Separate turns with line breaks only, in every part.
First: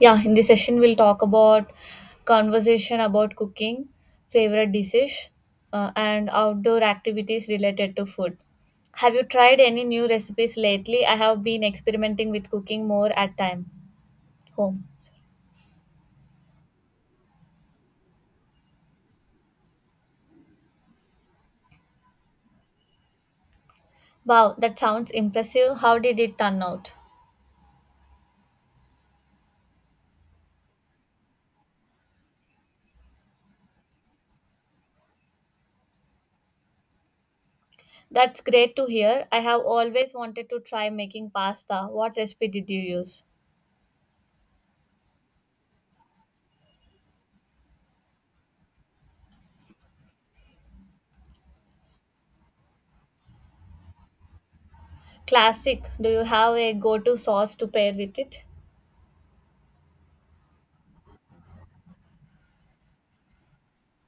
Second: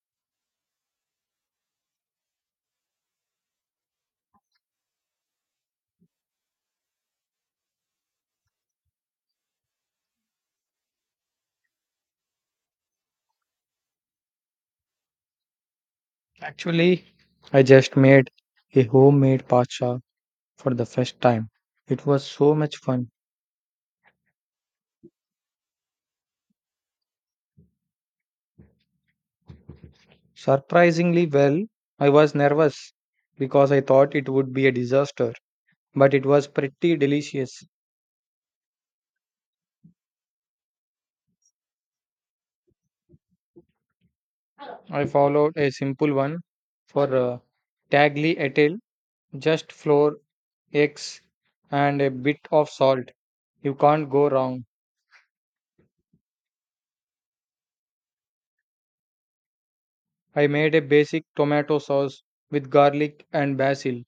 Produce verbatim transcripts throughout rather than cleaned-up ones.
Yeah, in this session, we'll talk about conversation about cooking, favorite dishes, uh, and outdoor activities related to food. Have you tried any new recipes lately? I have been experimenting with cooking more at time home.
Actually, I just made a homemade paksha for the first time. It was so much fun.
Wow, that sounds impressive. How did it turn out?
Surprisingly well, I was nervous because I thought it would be a disaster, but it was pretty delicious.
That's great to hear. I have always wanted to try making pasta. What recipe did you use?
I followed a simple one for uh, tagliatelle, just flour, eggs, and a bit of salt. You can't go wrong.
Classic. Do you have a go-to sauce to pair with it?
I made a basic tomato sauce with garlic and basil.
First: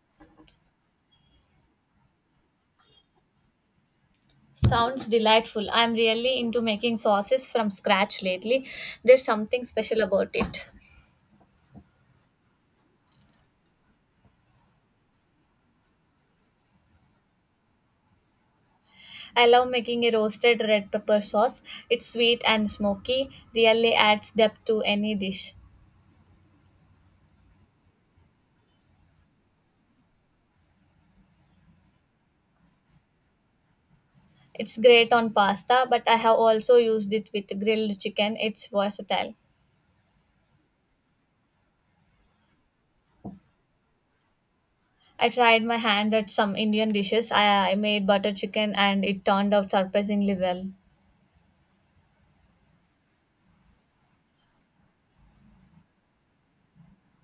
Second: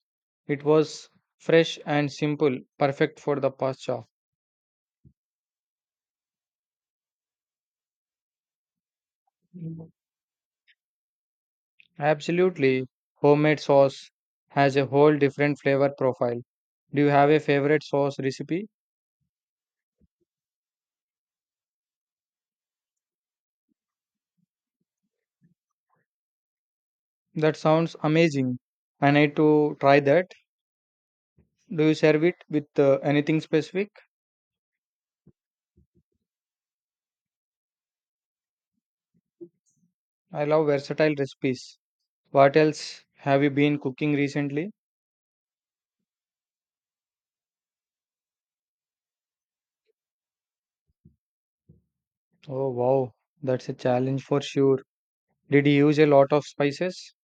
It was fresh and simple, perfect for the pasta.
Sounds delightful. I'm really into making sauces from scratch lately. There's something special about it.
Absolutely. Homemade sauce has a whole different flavor profile. Do you have a favorite sauce recipe?
I love making a roasted red pepper sauce. It's sweet and smoky, really adds depth to any dish.
That sounds amazing. I need to try that. Do you serve it with uh, anything specific?
It's great on pasta, but I have also used it with grilled chicken. It's versatile.
I love versatile recipes. What else have you been cooking recently?
I tried my hand at some Indian dishes. I, I made butter chicken and it turned out surprisingly well.
Oh, wow. That's a challenge for sure. Did you use a lot of spices?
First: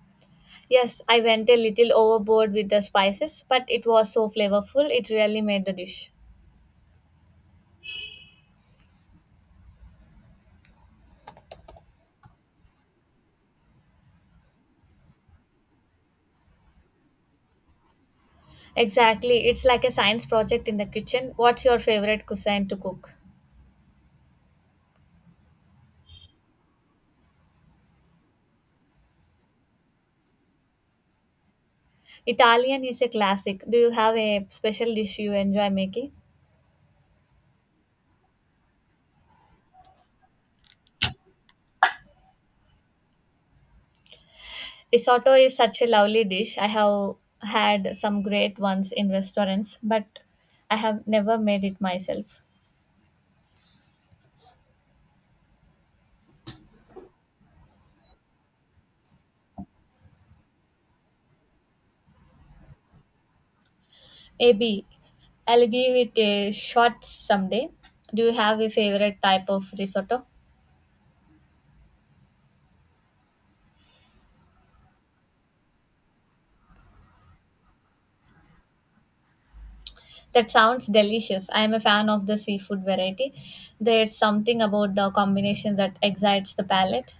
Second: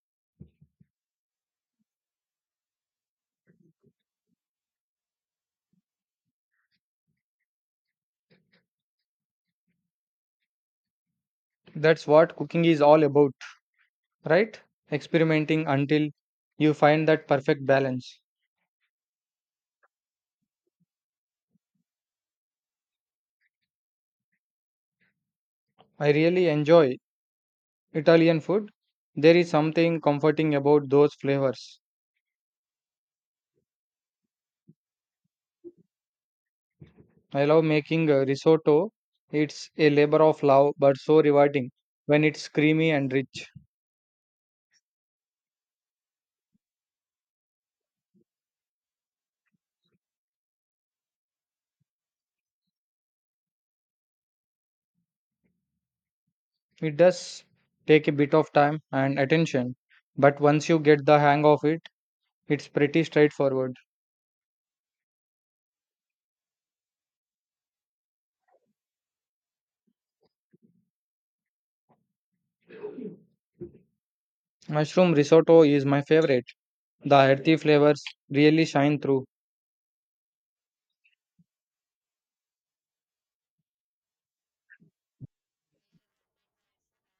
Yes, I went a little overboard with the spices, but it was so flavorful, it really made the dish.
That's what cooking is all about, right? Experimenting until you find that perfect balance.
Exactly. It's like a science project in the kitchen. What's your favorite cuisine to cook?
I really enjoy Italian food. There is something comforting about those flavors.
Italian is a classic. Do you have a special dish you enjoy making?
I love making uh, risotto. It's a labor of love, but so rewarding when it's creamy and rich.
Risotto is such a lovely dish. I have had some great ones in restaurants, but I have never made it myself.
It does take a bit of time and attention, but once you get the hang of it, it's pretty straightforward.
Maybe I'll give it a shot someday. Do you have a favorite type of risotto?
Mushroom risotto is my favorite. The earthy flavors really shine through.
That sounds delicious. I am a fan of the seafood variety. There's something about the combination that excites the palate.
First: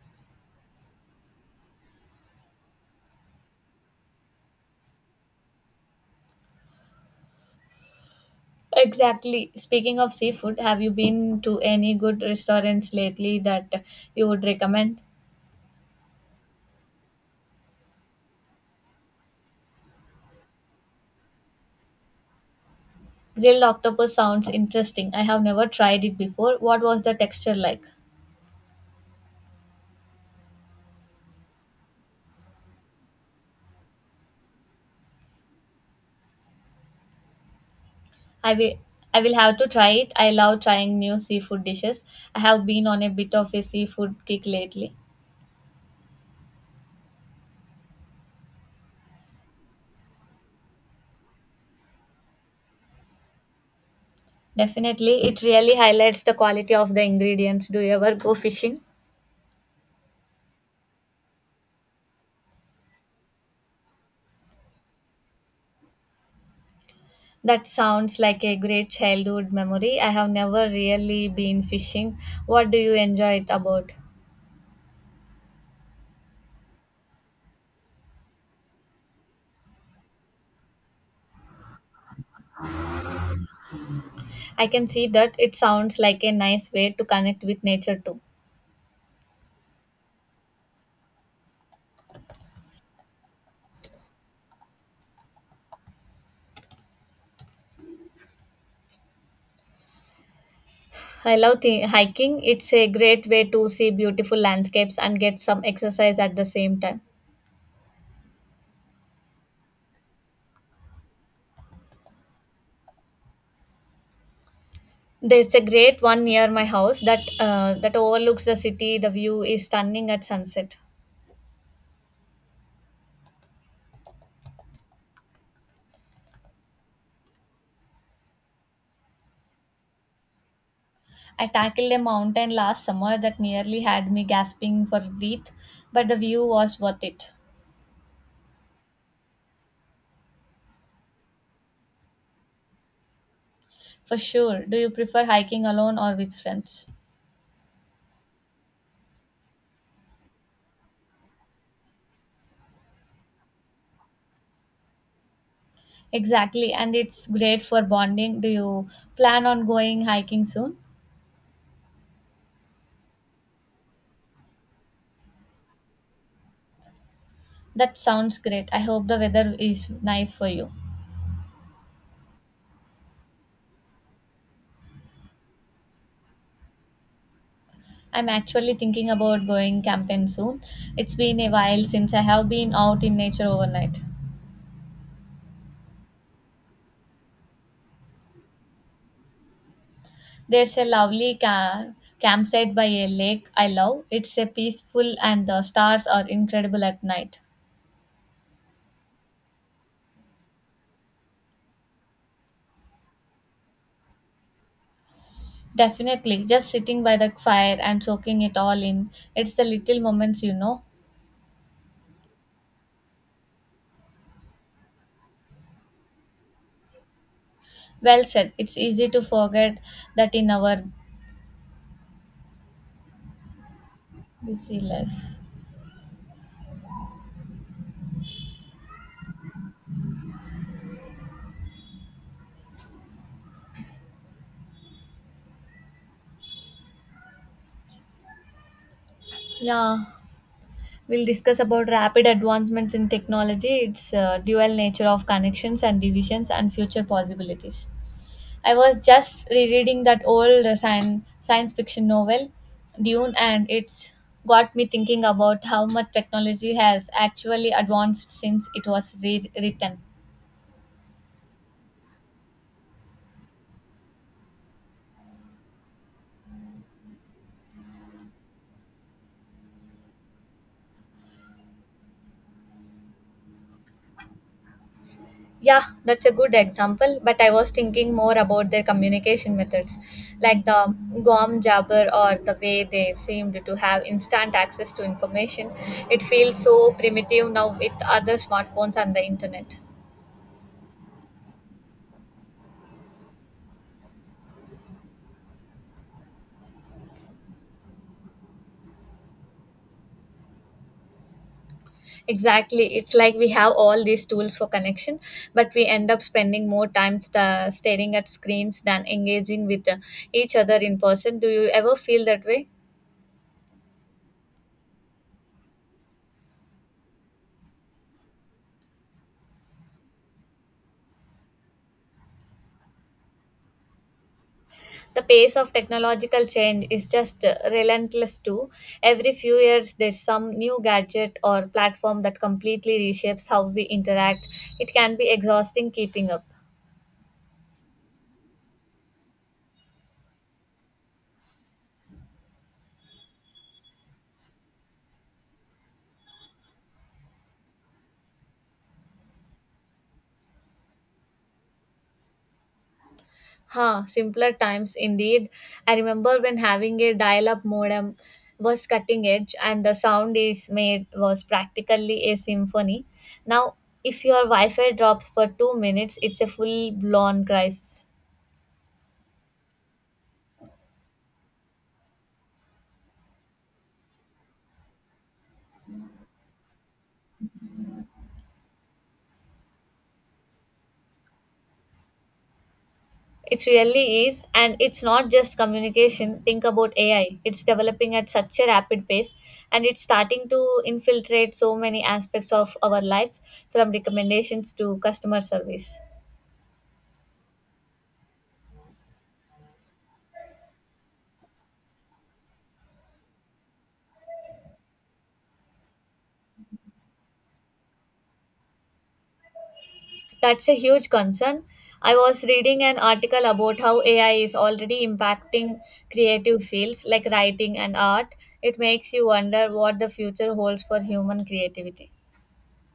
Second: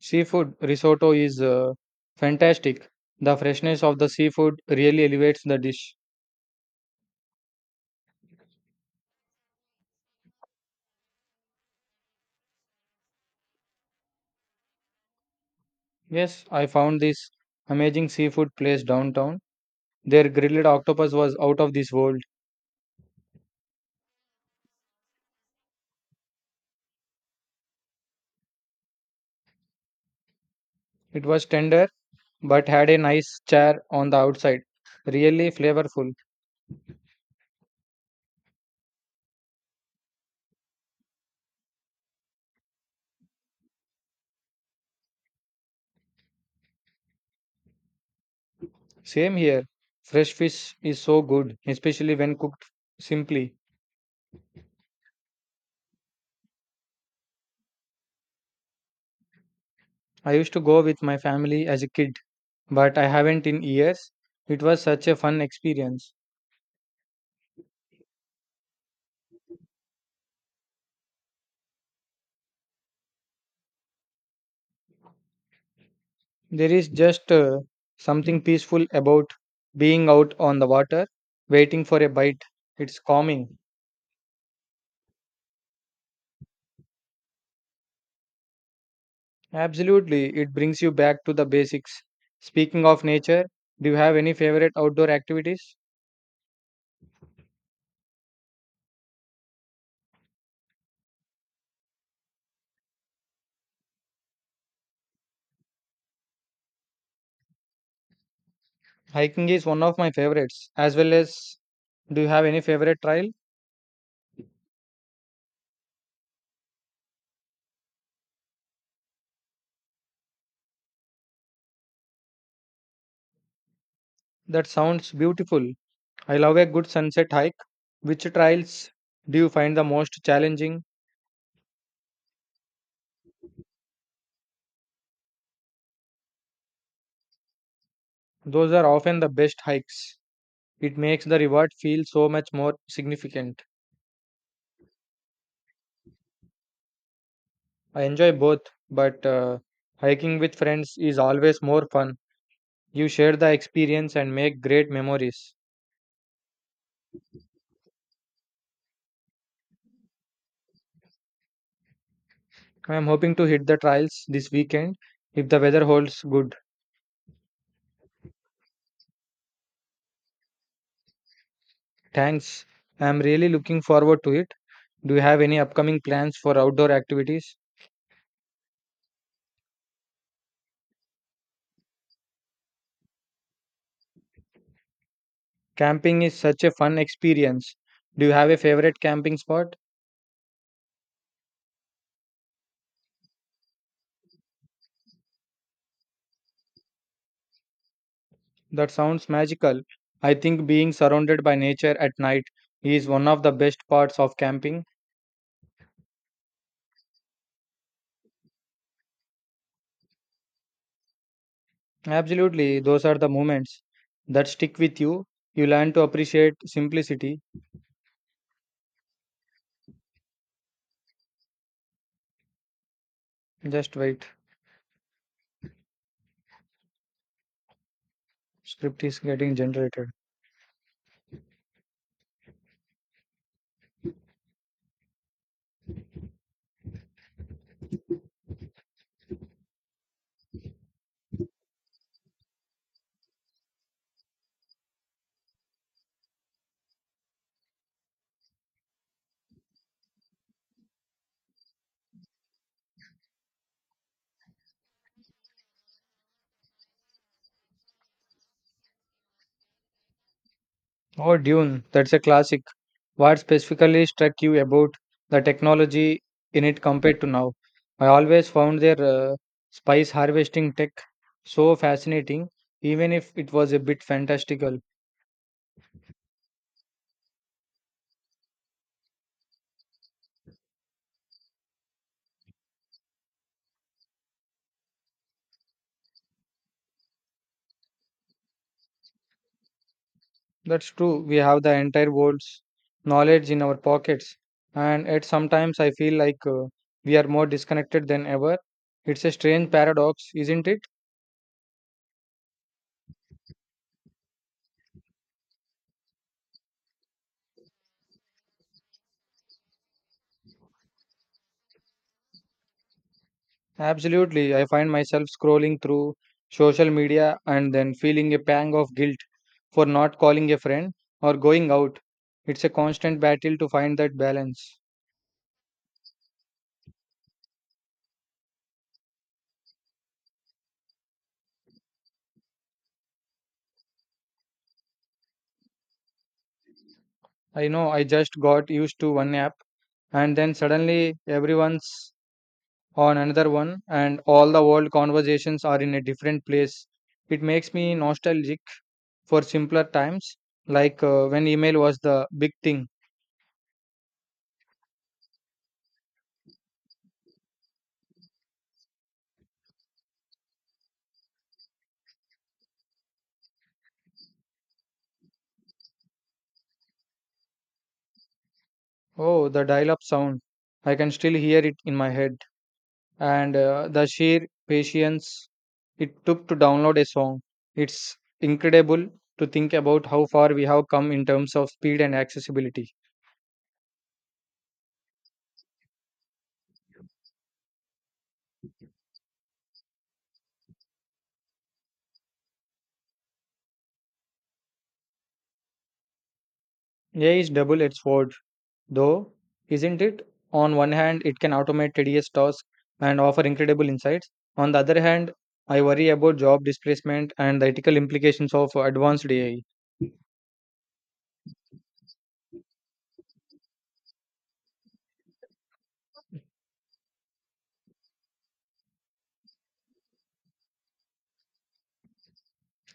Seafood risotto is uh, fantastic. The freshness of the seafood really elevates the dish.
Exactly. Speaking of seafood, have you been to any good restaurants lately that you would recommend?
Yes, I found this amazing seafood place downtown. Their grilled octopus was out of this world.
Grilled octopus sounds interesting. I have never tried it before. What was the texture like?
It was tender but had a nice char on the outside. Really flavorful.
I will I will have to try it. I love trying new seafood dishes. I have been on a bit of a seafood kick lately.
Same here. Fresh fish is so good, especially when cooked simply.
Definitely, it really highlights the quality of the ingredients. Do you ever go fishing?
I used to go with my family as a kid, but I haven't in years. It was such a fun experience.
That sounds like a great childhood memory. I have never really been fishing. What do you enjoy it about?
There is just uh, something peaceful about being out on the water, waiting for a bite. It's calming.
I can see that it sounds like a nice way to connect with nature too.
Absolutely, it brings you back to the basics. Speaking of nature, do you have any favorite outdoor activities?
I love thi- hiking. It's a great way to see beautiful landscapes and get some exercise at the same time.
Hiking is one of my favorites, as well as, do you have any favorite trail?
There's a great one near my house that uh, that overlooks the city. The view is stunning at sunset.
That sounds beautiful. I love a good sunset hike. Which trails do you find the most challenging?
I tackled a mountain last summer that nearly had me gasping for breath, but the view was worth it.
Those are often the best hikes. It makes the reward feel so much more significant.
For sure. Do you prefer hiking alone or with friends?
I enjoy both, but uh, hiking with friends is always more fun. You share the experience and make great memories.
Exactly, and it's great for bonding. Do you plan on going hiking soon?
I am hoping to hit the trails this weekend if the weather holds good.
That sounds great. I hope the weather is nice for you.
Thanks. I am really looking forward to it. Do you have any upcoming plans for outdoor activities?
I'm actually thinking about going camping soon. It's been a while since I have been out in nature overnight.
Camping is such a fun experience. Do you have a favorite camping spot?
There's a lovely ca- campsite by a lake I love. It's a peaceful and the stars are incredible at night.
That sounds magical. I think being surrounded by nature at night is one of the best parts of camping.
Definitely, just sitting by the fire and soaking it all in. It's the little moments you know
Absolutely, those are the moments that stick with you. You learn to appreciate simplicity.
Well said. It's easy to forget that in our
Just wait,
busy life.
script is getting generated.
Yeah, we'll discuss about rapid advancements in technology, its uh, dual nature of connections and divisions, and future possibilities. I was just rereading that old uh, science, science fiction novel, Dune, and it's got me thinking about how much technology has actually advanced since it was re- written.
Oh, Dune, that's a classic. What specifically struck you about the technology in it compared to now? I always found their uh, spice harvesting tech so fascinating, even if it was a bit fantastical.
Yeah, that's a good example, but I was thinking more about their communication methods, like the Guam jabber or the way they seemed to have instant access to information. It feels so primitive now with other smartphones and the internet.
That's true. We have the entire world's knowledge in our pockets, and yet sometimes I feel like, uh, we are more disconnected than ever. It's a strange paradox, isn't it?
Exactly, it's like we have all these tools for connection, but we end up spending more time sta staring at screens than engaging with uh, each other in person. Do you ever feel that way?
Absolutely. I find myself scrolling through social media and then feeling a pang of guilt for not calling a friend or going out. It's a constant battle to find that balance.
The pace of technological change is just uh, relentless too. Every few years there's some new gadget or platform that completely reshapes how we interact. It can be exhausting keeping up.
I know, I just got used to one app, and then suddenly everyone's on another one, and all the world conversations are in a different place. It makes me nostalgic for simpler times, like uh, when email was the big thing.
Huh, simpler times indeed. I remember when having a dial-up modem was cutting edge and the sound is made was practically a symphony. Now if your wi-fi drops for two minutes it's a full-blown crisis.
Oh, the dial up sound. I can still hear it in my head. And uh, the sheer patience it took to download a song. It's incredible to think about how far we have come in terms of speed and accessibility.
It really is, and it's not just communication. Think about A I. It's developing at such a rapid pace and it's starting to infiltrate so many aspects of our lives, from recommendations to customer service.
A I is double edged sword. Though, isn't it? On one hand, it can automate tedious tasks and offer incredible insights. On the other hand, I worry about job displacement and the ethical implications of advanced A I.
That's a huge concern. I was reading an article about how A I is already impacting creative fields like writing and art. It makes you wonder what the future holds for human creativity.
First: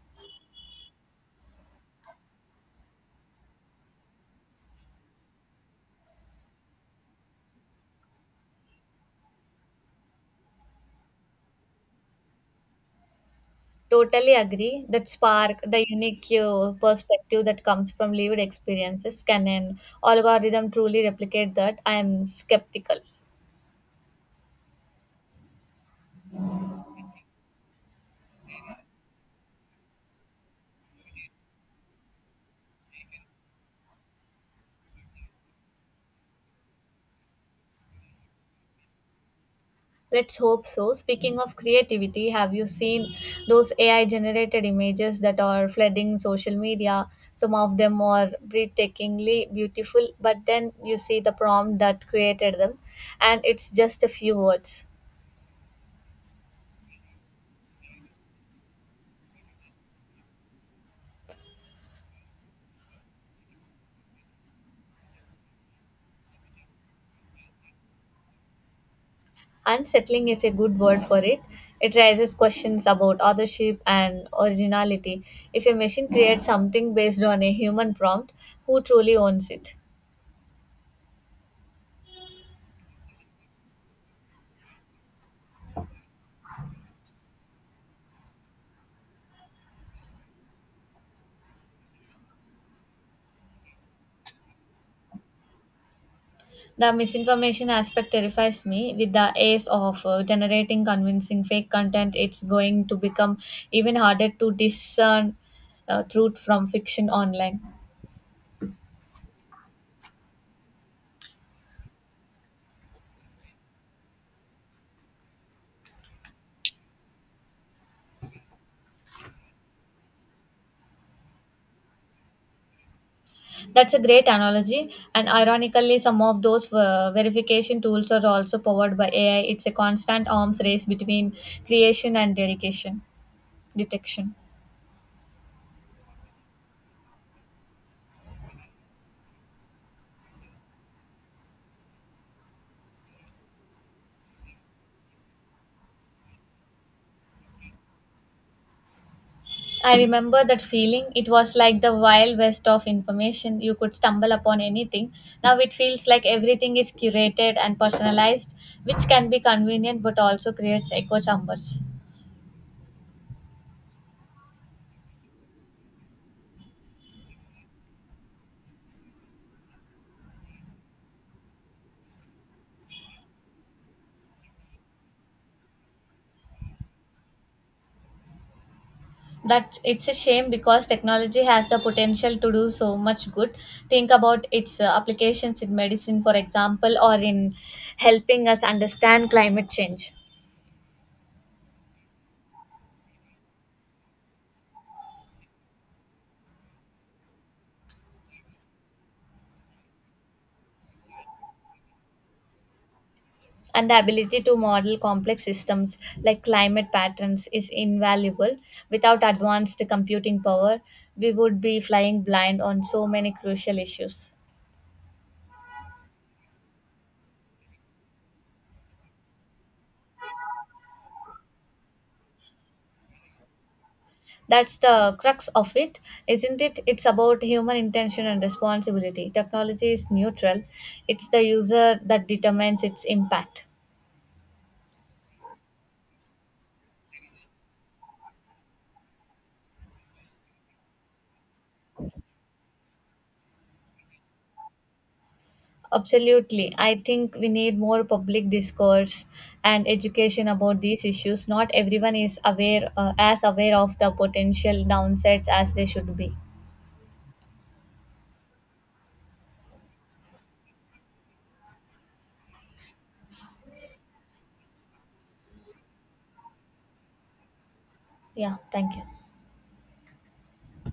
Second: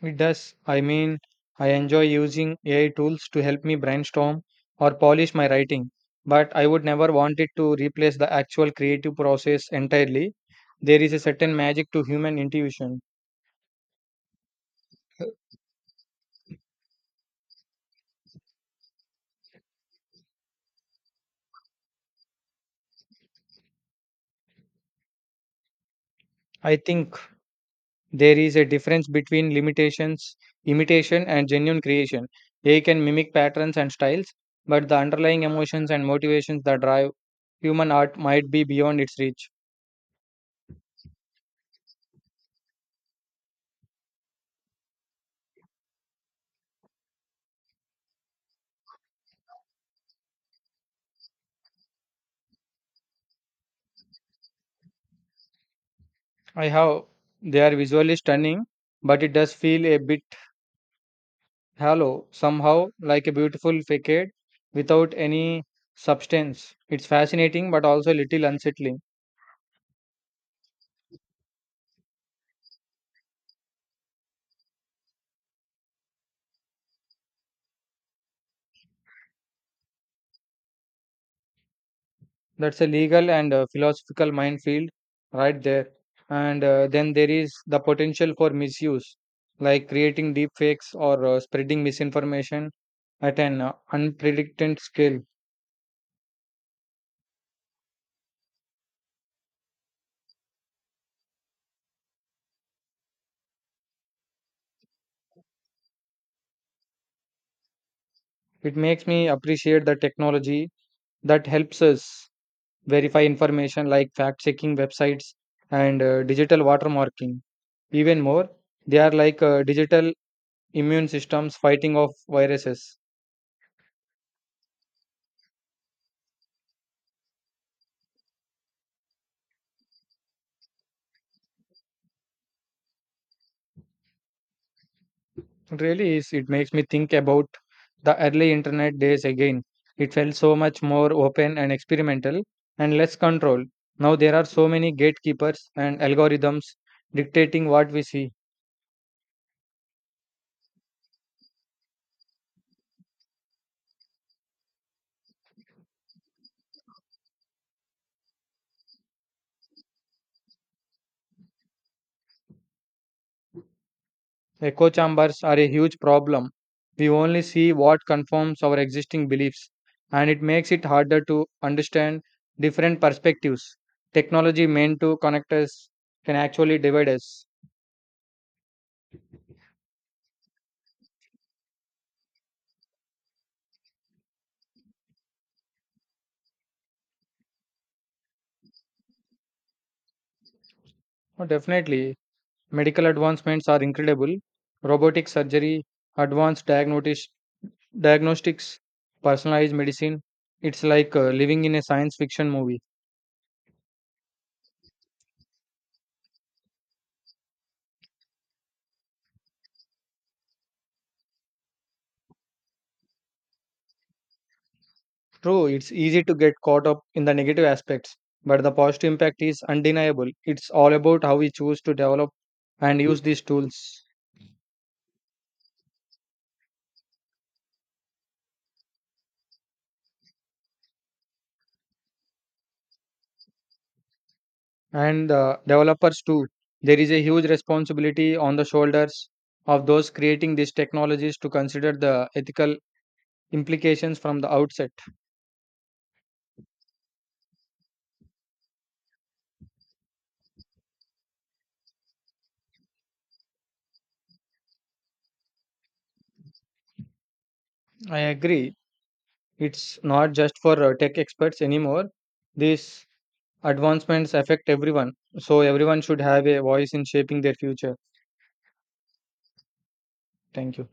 It does. I mean, I enjoy using A I tools to help me brainstorm or polish my writing, but I would never want it to replace the actual creative process entirely. There is a certain magic to human intuition.
Totally agree. That spark, the unique uh, perspective that comes from lived experiences, can an algorithm truly replicate that? I am skeptical.
I think there is a difference between limitations, imitation, and genuine creation. A I can mimic patterns and styles, but the underlying emotions and motivations that drive human art might be beyond its reach.
Let's hope so. Speaking of creativity, have you seen those A I generated images that are flooding social media? Some of them are breathtakingly beautiful, but then you see the prompt that created them, and it's just a few words.
I have, they are visually stunning, but it does feel a bit hollow, somehow, like a beautiful facade without any substance. It's fascinating but also a little unsettling.
Unsettling is a good word for it. It raises questions about authorship and originality. If a machine creates something based on a human prompt, who truly owns it?
That's a legal and uh, philosophical minefield right there. And uh, then there is the potential for misuse, like creating deep fakes or uh, spreading misinformation at an uh, unprecedented scale.
The misinformation aspect terrifies me. With the ace of uh, generating convincing fake content, it's going to become even harder to discern uh, truth from fiction online.
It makes me appreciate the technology that helps us verify information like fact checking websites and uh, digital watermarking. Even more, they are like uh, digital immune systems fighting off viruses.
That's a great analogy, and ironically, some of those uh, verification tools are also powered by A I. It's a constant arms race between creation and dedication detection.
It really is. It makes me think about the early internet days again. It felt so much more open and experimental and less control. Now there are so many gatekeepers and algorithms dictating what we see.
I remember that feeling. It was like the wild west of information. You could stumble upon anything. Now it feels like everything is curated and personalized, which can be convenient but also creates echo chambers.
Echo chambers are a huge problem. We only see what confirms our existing beliefs, and it makes it harder to understand different perspectives. Technology meant to connect us can actually divide us.
That it's a shame because technology has the potential to do so much good. Think about its uh, applications in medicine, for example, or in helping us understand climate change.
Oh, definitely. Medical advancements are incredible. Robotic surgery, advanced diagnosis, diagnostics, personalized medicine. It's like uh, living in a science fiction movie.
And the ability to model complex systems like climate patterns is invaluable. Without advanced computing power, we would be flying blind on so many crucial issues.
True, it's easy to get caught up in the negative aspects, but the positive impact is undeniable. It's all about how we choose to develop and use these tools.
That's the crux of it, isn't it? It's about human intention and responsibility. Technology is neutral, it's the user that determines its impact.
And the developers, too. There is a huge responsibility on the shoulders of those creating these technologies to consider the ethical implications from the outset.
Absolutely. I think we need more public discourse and education about these issues. Not everyone is aware uh, as aware of the potential downsides as they should be.
I agree. It's not just for uh, tech experts anymore. These advancements affect everyone, so everyone should have a voice in shaping their future.
Yeah, thank you.
Thank you.